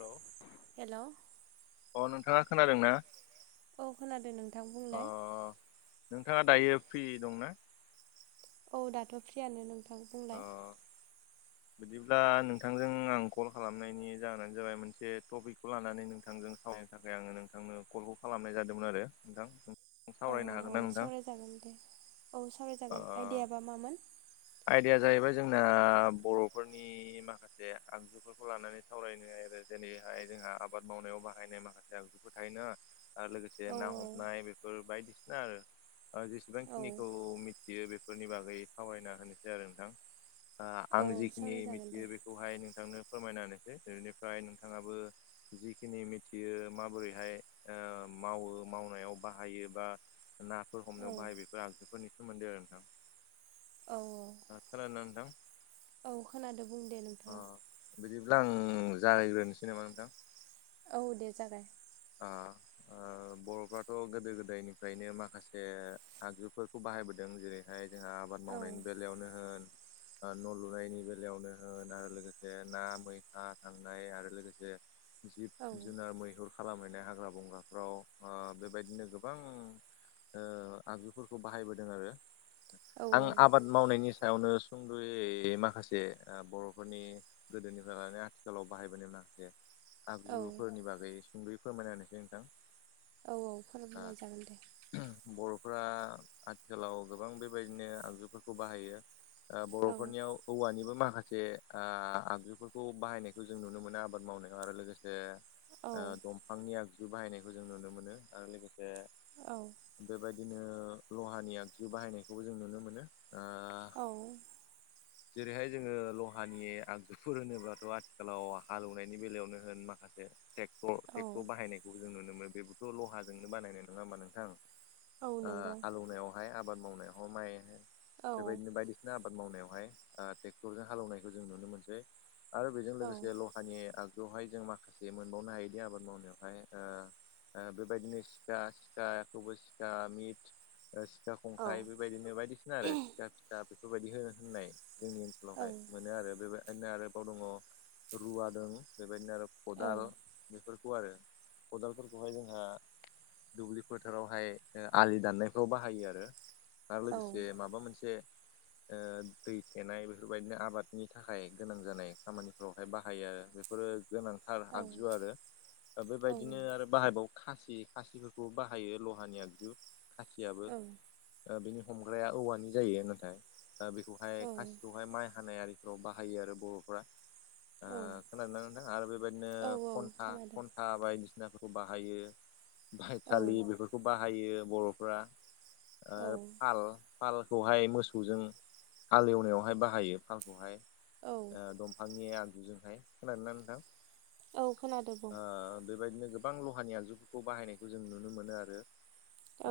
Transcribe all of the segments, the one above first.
Hello hello अ नोंथाङा खोनादों ना औ खोनादों नोंथां अ बुंलाय नोंथाङा दायो फ्रि दंना औ दाथ' फ्रियानो नोंथां अ बुंलाय [inaudible] बिदिब्ला नोंथांजों आं कल खालामनायनि जाहोनानो जाबाय मोनसे टपिकखौ लानानै नोंथांजों रायलायनो थाखाय आङो नोंथांनो कलखौ खालामनाय जादोंमोन आरो नोंथां औ सावरायनो हागोन औ ना नोंथां सावरायजागोन दे औ सावरायजागोन ओ आइडियाबा मामोन आयदाया जाहैबाय जोंना बर'फोरनि नि माखासे आगजुफोरखौ लानानै सावरायनो आरो जे हाय जोंहा आबाद मावनायाव बाहायनाय माखासे आगजुफोर थायोना आरो लोगोसे औ ना हमनाय बेफोर बायदिसिना आरो ओ औ जेसेबांखिनिखौ मि थियो बेफोरनि बागै सावरायना होनोसै आरो नोंथां ओ आं औ जिखिनि सावरायजागोन मिथियो दे बे बेखौहाय नोंथांनो फोरमायना होनोसै बेनिफ्राय नोंथाङाबो जिखिनि मिथियो माबोरैहाय ओ मावो मावनायाव बाहायो बा नाफोर औ हमनायाव बाहायो बेफोर आगजुफोरनि सोमोन्दै आरो नोंथां औ खोनादोना नोंथां औ खोनादों बुं दे नों अ बिदिब्ला आं जागायग्रोनोसै नामा नोंथां औ दे जागाय आ ओ बर'फ्राथ' गोदो गोदायनिफ्रायनो माखासे आगजुफोरखौ बाहायबोदों जेरैहाय जोंहा आबाद औ मावनायनि बेलायावनो होन ओ न' लुनायनि बेलायावनो होन आरो लोगोसे ना मैहा थांनाय आरो लोगोसे जिब औ जुनार मैहुर खालामहैनाय हाग्रा बंग्राफ्राव ओ बेबायदिनो गोबां ओ आगजुफोरखौ बाहायबोदों आरो औ आं आबाद मावनायनि सायावनो सुंद'यै माखासे बर'फोरनि गोदोनिफ्राय लानानै आथिखालाव बाहायबोनो [unintelligible] औ आगजुफोरनि बागै सुंदयै फोरमायना होनोसै नोंथां औ औ फोरमाय जागोन दे बर'फ्रा आथिखालाव गोबां बेबायदिनो आगजुफोरखौ बाहायो ओ औ बर'फोरनियाव औवानिबो माखासे आ आगजुफोरखौ बाहायनायखौ जों नुनो मोनो आबाद मावनायाव आरो लोगोसे औ ओ दंफांनि आगजु बाहायनायखौ जों नुनो मोनो आरो लोगोसे औ बेबायदिनो लहानि आगजु बाहायनायखौबो जों नुनो मोनो ओ औ जेरैहाय जोङो लहानि आगजुफोर होनोब्लाथ' आथिखालाव हालेवनायनि बेलायावनो होन माखासे ट्रेक्ट औ ट्रेक्टर बाहायनायखौ जों नुनो मोनो बेबोथ' लहाजोंनो बानायनाय नङा होमबा नोंथां औ ओ नंगौ हालौनायावहाय आबाद मावनायावहाय माइ औ बेबायदिनो बायदिसिना आबाद मावनायावहाय ओ ट्रेक्टरजों हालौनायखौ जों नुनो मोनसै आरो बेजों औ लोगोसे ल हानि आगजुआवहाय जों माखासे मोनबावनो हायोदि आबाद मावनायावहाय ओ बेबायदिनो सिखा सिखाखौबो सिखा मिट सिखा औ खंखाइ बेबायदिनो बायदिसिना आरो सिखा फिसा बेफोरबायदि होनो होननाय जोंनि ओनस बेवहाय मोनो आरो बेबायदिनो आरोबाव दङ रुवा दं बेबायदिनो आरो खदाल बेफोरखौ आरो खदालफोरखौहाय जोंहा दुब्लि फोथारावहाय ओ आलि दाननायफ्राव बाहायो आरो आरो लोगोसे माबा मोनसे ओ दै थेनाय बेफोर बायदिनो आबादनि थाखाय गोनां जानाय खामानिफोरावहाय बाहायो आरो बेफोरो गोनांथार आगजु आरो दा औ बेबायदिनो आरो बाहायबावो खासि खासिफोरखौबो बाहायो लहानि आगजु खासियाबो औ ओ बिनि हमग्राया औवानि जायो नाथाय औ बेखौहाय खासिखौहाय माइ हानाय आरि बाहायो आरो बर'फ्रा औ ओ खोनादों ना नोंथां आरो बेबायदिनो औ औ खन्था खोनादों खन था बायदिसिनाफोरखौ बाहायो औ बायथालि बेफोर खौ बाहायो बर'फ्रा औ ओ फाल फालखौहाय मोसौजों हाल एवनायावहाय बाहायो फालखौहाय औ दंफांनि आगजुजोंहाय खोनादोंनानै नोंथां औ खोनादों बुं ओ बेबायदिनो गोबां लहानि आगजुफोरखौ बाहायनायखौ जों नुनो मोनो आरो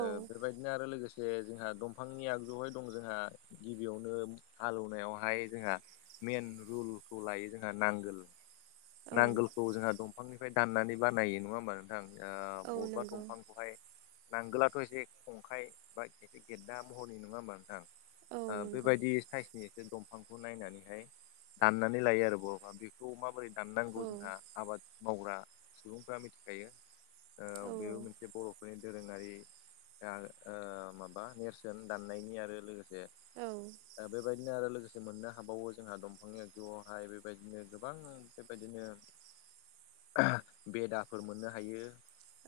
औ बेबायदिनो आरो लोगोसे जोंहा दंफांनि आगजुहाय दं जोंहा गिबियावनो हालौवनायावहाय जोंहा मइेन रुलखौ लायो जोंहा नांगोल औ नांगोलखौ जोंहा दंफांनिफ्राय दाननानै बानायो नङा होमबा नोंथां औ नंगौ बबेबांफां बेहाय नांगोलाथ' एसे खंखाइ बा ए गेददना महरनि नङा होमबा नोंथां औ नंगौ बेबायदि साइ से दंफांखौ नायनानैहाय दाननानै लायो आरो बाबा बेखौ माबोरै औ दामनांगौ जोंहा आबाद मावग्रा सुबुंफ्रा मिथिखायो औ ओ बेबो मोनसे बर'फोरनि दोरोङारि माबा नेरसोन दाननायनि आरो लोगोसे औ बेबायदि बिदिनो आरो लोगोसे मोननो हाबावो जोंहा दंफांनि आगजुआवहाय बेबायदिनो गोबां बेबायदिनो बेदाफोर मोननो हायो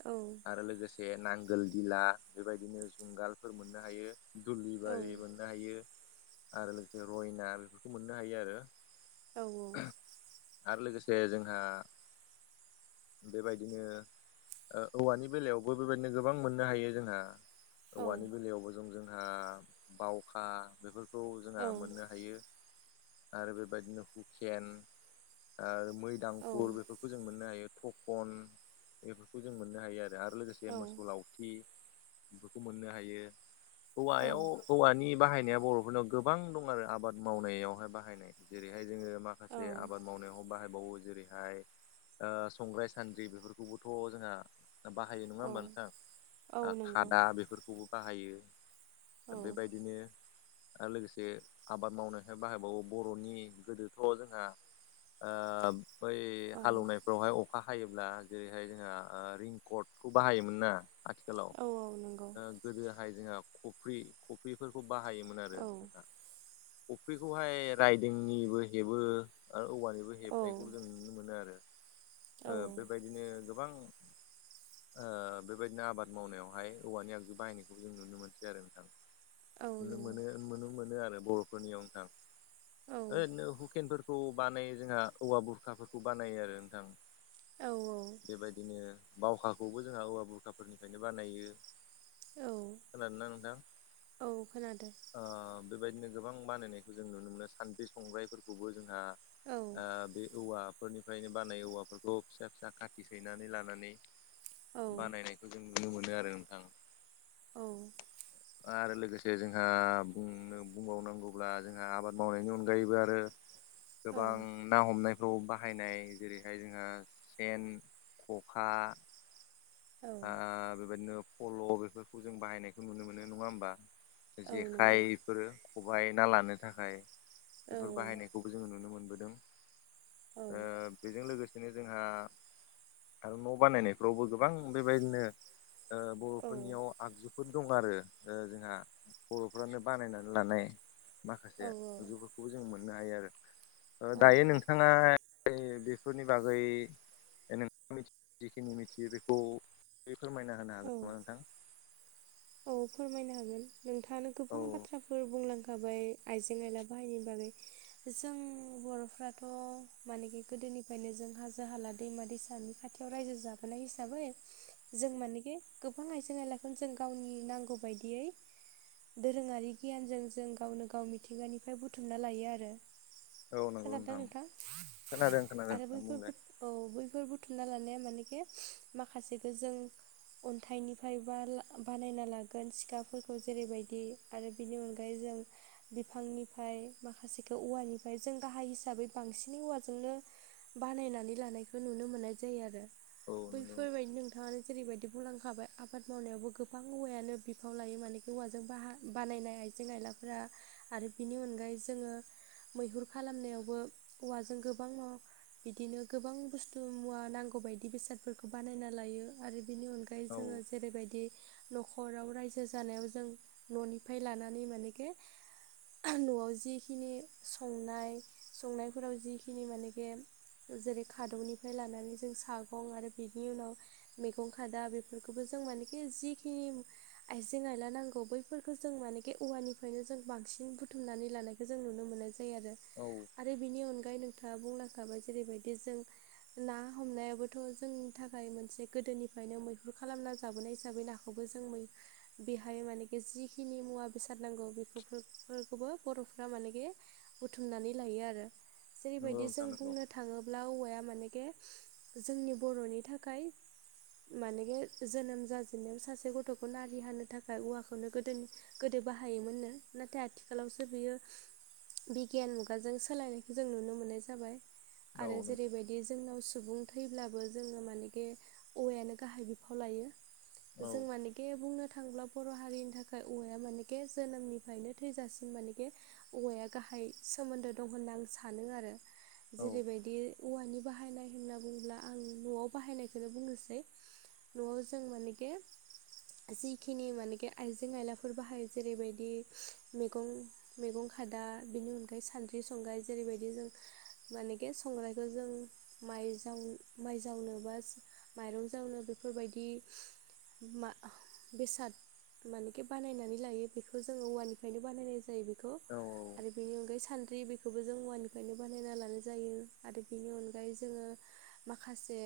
औ आरो लोगोसे नांगोल दिला बेबायदिनो जुंगालफोर मोननो हायो द्लि औ बारि मोननो हायो आरो लोगोसे रयना बेफोरखौ मोननो हायो आरो औ औ आरो लोगोसे जोंहा बेबायदिनो औवानि बेलायावबो बेबायदिनो गोबां मोननो हायो जोंहा औवानि बेलायावबो जों जोंहा बावखा बेफोर खौ जोंहा औ औ मोननो हायो आरो बेबायदिनो हुकेन आरो मै दांखुर बेफोरखौ बेखौ जों मोननो हायो टकन बेफोरखौ जों मोननो हायो आरो लोगोसे मोसौलाव बेफोरखौ मोननो हायो हौवायाव औवानि बाहायनाया बर'फोरनाव गोबां दं आरो आबाद मावनायावहाय बाहायनाय जेरैहाय जोङो माखासे आबाद औ मावनायाव बाहायबावो जेरैहाय संग्राय सान्द्रि बेफोरखौबोथ' जोंहा बाहायो नङा होमबा नोंथां नंगौ खादा बेफोरखौबो बाहायो औ दा बेबायदिनो आरो लोगोसे आबाद मावनायखाय बाहायबावो बर'नि गोदोथ' जोंहा आ बै हालौवनायफ्रावहाय अखा हायोब्ला जेरैहाय जोंहा रिंकड खौ बाहायोमोन ना आथिखाल औ नंगौ आथिखालाव गोदोहाय जोंहा कफ्रि कफ्रिफोरखौ बाहायोमोन आरो औ जोंहा कफ्रिखौहाय रायदोंनिबो हेबो आरो औवानिबो औ हेबनायखौ जों नुनो मोनो आरो औ बेबायदिनो गोबां ओ बेबायदिनो आबाद मावनायावहाय औवानि आगजु बाहायनायखौबो जों नुनो मोनसै आरो नोंथां औ नुनो मोनो नंगौ नुनो मोनो आरो बर'फोरनियाव नोंथां औ ओरैनो हुकेन खौ बानायो जोंहा औवा बुरखाफोरखौ बानायो आरो नोंथां औ बेबायदिनो बावखाखौबो जोंहा औवा बुरखाफोरनिफ्रायनो बानायो औ खोनादोंना नोंथां। औ खोनादों ओ बेबायदिनो गोबां बानायनायखौ जों नुनो मोनो सान्द्रि संग्राइफोरखौबो जोंहा औ औ बे औवाफोरनिफ्रायनो बानाय औवाफोरखौ फिसा फिसा खाथि सैनानै लानानै बानायनायखौ जों नुनो मोनो आरो नोंथां। औ आरो लोगोसे जोंहानो बुंबावनांगौब्ला जोंहा आबाद मावनायनि अनगायैबो आरो औ गोबां ना हमनायफ्राव बाहायनाय जेरैहाय जोङो सेन खखा औ आ बेबायदिनो फल' बेफोरखौ जों बाहायनायखौ नुनो मोनो नङा होमबा औ नंगौ जेखाय बेफोरो खबाइ ना लानो थाखाय औ बेफोर बाहायनाय खौबो जोङो नुनो मोनबोदों। औ ओ बेजों लोगोसेनो जोंहा आरो न' बानायनायफ्रावबो गोबां बेबायदिनो ओ औ बर'फोरनियाव आगजुफोर दं आरो ओ जोंहा बर'फ्रानो बानायनानै लानाय माखासे औ औ आजुफोरखौबो जों मोननो हायो आरो दायो नों औ नोंथाङा बेफोरनि बागै नोंथाङा जिखिनि मिथियो बे खौ। फोरमायना होनो हागोन नामा नोंथां? औ फोरमायनो हागोन नोंथाङानो औ गोबां बाथ्राफोर बुंलांखा खाबाय आइजें आइला बाहायनायनि बागै। जों बर'फ्राथ' मानेखि गोदोनिफ्रायनो जों हाजो हाला दैमा दैसानि खाथि खाथियाव रायजो जाबोनाय हिसाबै जों मानेखि गोबां आइजें आयलाखौनो जों गावनि नांगौ बायदियै दोरोङारि गियानजों जों गावनो गाव मिथिंगानिफ्राय बुथुमना लायो आरो। औ नंगौ खोनादोंना नोंथां खोनादों खोनादों आरो नोंथां बुंलाय बैफोरबो औ बैफोर बुथुमना लानाया मानेखे माखासेखो जों अन्थाइनिफ्राय बा बानायना लागोन सिखाफोरखौ जेरैबायदि आरो बेनि अनगायै जों बिफांनिफ्राय माखासेखौ औवानिफ्राय जों गाहाय हिसाबै बांसिनै औवाजोंनो बानायनानै लानायखौ नुनो मोननाय जायो आरो। औ नंगौ बैफोर बायदि नोंथाङानो जेरैबायदि बुंलांखाबाय आबाद मावनायावबो गो बां औवायानो बिफाव लायो माने औवाजों बाहा-बानायनाय आइजें आइलाफोरा आरो बिनि अनगायै जोङो मैहुर खालामनायावबो औवाजों गोबां माबा बिदिनो गोबां बुस्थु मुवा नांगौ बायदि बेसादफोरखौ बानायना लायो आरो बेनि अनगा यै औ जोङो जेरैबायदि न'खराव रायजो जानायाव जों न'निफ्राय लानानै मानेखे न'आव जिखिनि संनाय संनायफोराव जिखिनि मानेखि जेरै खादौनिफ्राय लानानै जों सागं आरो बेनि उनाव मैगं खादा बेफोरखौबो जों मानेखि जिखि आयजें आयला नांगौ बैफोरखौ जों मानेखे औवानिफ्रायनो जों बांसिन बुथुमनानै लानाय खौ जों नुनो मोननाय जायो आरो। औ। आरो बिनि अनगायै नोंथाङा बुंलांखाबाय जेरैबायदि जों ना हमनायाबोथ' जोंनि थाखाय मोनसे गोदोनिफ्रायनो मैहुर खालामना जाबोनाय हिसाबै ना हम खौबो जों बै बेहाय माने जिखिनि मुवा बेसाद नांगौ बे खौबो बर'फ्रा मानेखि बुथुमनानै लायो आरो। नंगौ जेरैबायदि जों नोंथां नंगौ बुंनो था थाङोब्ला औवाया मानेखे जोंनि बर'नि थाखाय मानेखे जोनोम जाजेननायाव सासे गथ'खौ नारि हानो थाखाय औवाखौनो गोदोनि गोदो बाहायोमोननो नाथाय आथि खालावसो बियो बिगियान मुगाजों सोलायनायखौ जों नुनो मोननाय जाबाय। औ आरो नंगौ जेरैबायदि दि जोंनाव सुबुं थैब्लाबो जोङो मानेखि औवायानो गाहाय बिफाव लायो। औ जों मानेखे बुंनो थांब्ला बर' हारिनि थाखाय औवाया मानेखे जोनोमनिफ्रायनो थैजासिम मानेखे औवाया गाहाय सोमोन्दो दं होनना आं सानो आरो। औ जेरैबायदि बि औवानि बाहायनाय होनना बुङोब्ला आं न'आव बाहायनायखौनो बुंनोसै। र' जों मानेखे जिखिनि मानेखे आइजें आयलाफोर बाहायो जेरैबायदि मैगं मैगं खादा बिनि अनगायै सानद्रि संगाइ जेरैबायदि जों मानेखे संग्रायखौ जों माइ जाव माइ जावनोबा माइरं जावनो बेफोरबायदि मा बेसाद मानेखे बानायनानै लायो बेखौ जोङो औवानिफ्रायनो बानायनाय जायो औ बे बिनि अनगायै सानद्रि बेखौबो जों औवानिफ्रायनो बानायना लानाय जायो आरो बिनि अनगायै जोङो माखासे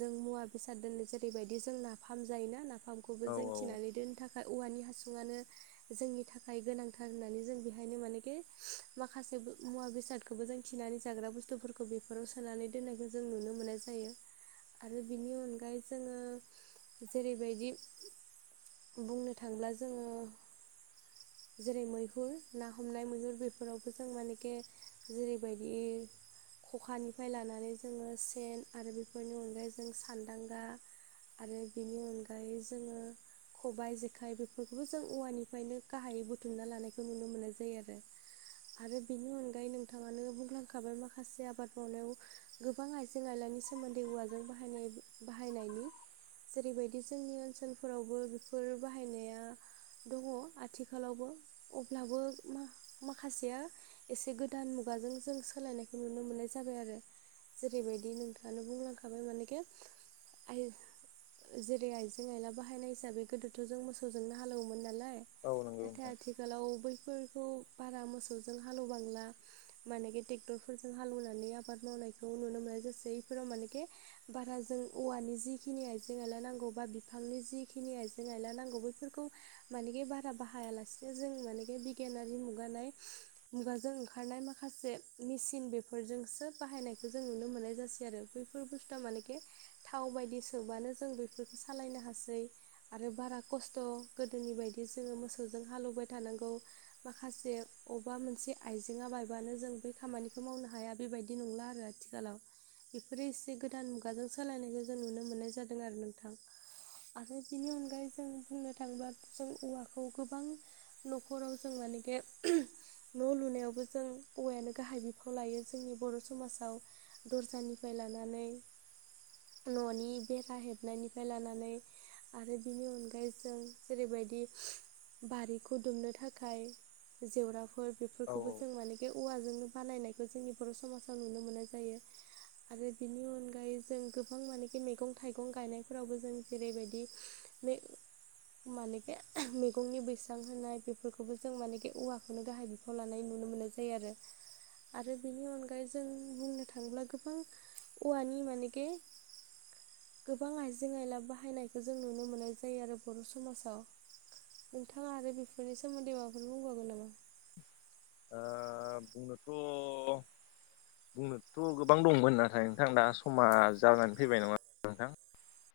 जों मुवा बेसाद दोनो जेरैबायदि जोंना नाफाम जायोना नाफामखौबो औ जों थिनानै दोननो थाखाय औवानि हासुङनो जोंनि थाखाय गोनांथार होननानै जों बेहायनो मानेखे माखासे मुवा बेसाद बेखौबो जों थिनानै जाग्रा बुस्थुफोरखौ बेफोराव सोनानै दोन्नायखौ जों नुनो मोननाय जायो आरो बिनि अनगायै जोङो जेरैबायदि बुंनो थांब्ला जोङो जेरै मैहुर ना हमनाय मैहुर बेफोरावबो जों मानेखे जेरैबायदि खखानिफ्राय लानानै जोङो सेन आरो बेफोरनि अनगायै जों सान्दांगा आरो बेनि अनगायै जोङो खबाइ जेखाइ बेफोरखौबो जों औवानिफ्रायनो गाहायै बुथुमना लानायखौ नुनो मोननाय जायो आरो। आरो बेनि अनगायै नोंथाङानो बुंलांखाबाय माखासे आबाद मावनायाव गोबां आइजें आइलानि सोमोन्दै औवाजों बाहायनाय बाहायनायनि जेरैबायदि जोंनि ओनसोलफोरावबो बेफोर बाहायनाया दङ आथि आथिखालावबो अब्लाबो माखासेया एसे गोदान मुगाजों जों सोलायनायखौ नुनो मोननाय जाबाय आरो जेरैबायदि नोंथाङानो बुंलांखाबाय मानेखि आय जेरै आइजें आइला बाहायनाय हिसाबै गोदोथ' जों मोसौजोंनो हालेवोमोन नालाय औ नंगौ [unintelligible] नोंथां आथिखालाव बैफोरखौ बारा मोसौजों हालौबांला मानि बे ट्रेक्टरफोरजों हालेवनानै आबाद मावनायखौ नुनो मोननाय जासै इफोराव मानेकि बारा जों औवानि जिखिनि आइजें आइला नांगौ बा बिफांनि जिखिनि आइजें आइला नांगौ बैफोरखौ माने बारा बाहायालासेनो जों मानेे बिगियानारि मुगानाय मुगाजों ओंखारनाय माखासे मेसिन बेफोरजोंसो बाहायनायखौ जों नुनो मोननाय जासै आरो बैफोर बेफोर बुस्थुआ मानेखे थाव बायदि सोमबानो जों बेफोरखौ सालायनो हासै आरो बारा खस्थ' गोदोनि बायदि जोङो मोसौजों हालेवबाय थानांगौ माखासे अबेबा मोनसे आइजेंया बायबानो जों बै खामानिखौ मावनो हाया बेबायदि नंला आरो आथिखालाव बेफोरो एसे गोदान मुगाजों सोलायनायखौ जों नुनो मोननाय जादों आरो नोंथां। आरो बिनि अनगायै जों बुंनो थाङोबा जों औवा खौ गोबां न'खराव जों मानेखे न' लुनायावबो जों औवायानो गाहाय बिफाव लायो जोंनि बर' समाजाव दरसानिफ्राय लानानै न'नि बेरा हेबनायनिफ्राय लानानै आरो बिनि अनगायै जों जेरैबायदि बारिखौ दुमनो थाखाय जेवराफोर औ बेफोरखौबो औ जों माने बेे औवाजोंनो बानायनायखौ जोंनि बर' समाजाव नुनो मोननाय जायो। आरो बिनि अनगायै जों गोबां मानेखि मैगं थाइगं गायनायफोरावबो जों जेरैबायदि माने बे मैगंनि बैस्रां होनाय बेफोरखौबो जों मानेखि औवाखौनो गाहाय बिफाव लानाय नुनो मोननाय जायो आरो आरो बेनि अनगायै जों बुंनो थाङोब्ला गोबां औवानि मानेखे गोबां आइजें आयला बाहायनायखौ जों नुनो मोननाय जायो आरो बर' समाजाव नोंथाङा आरो बेफोरनि सोमोन्दै माबाफोर बुंबावगोन नामा? ओ बुंनोथ' बुंनोथ' गोबां दंमोन नाथाय नोंथां दा समा जानानै फैबाय नङा नोंथां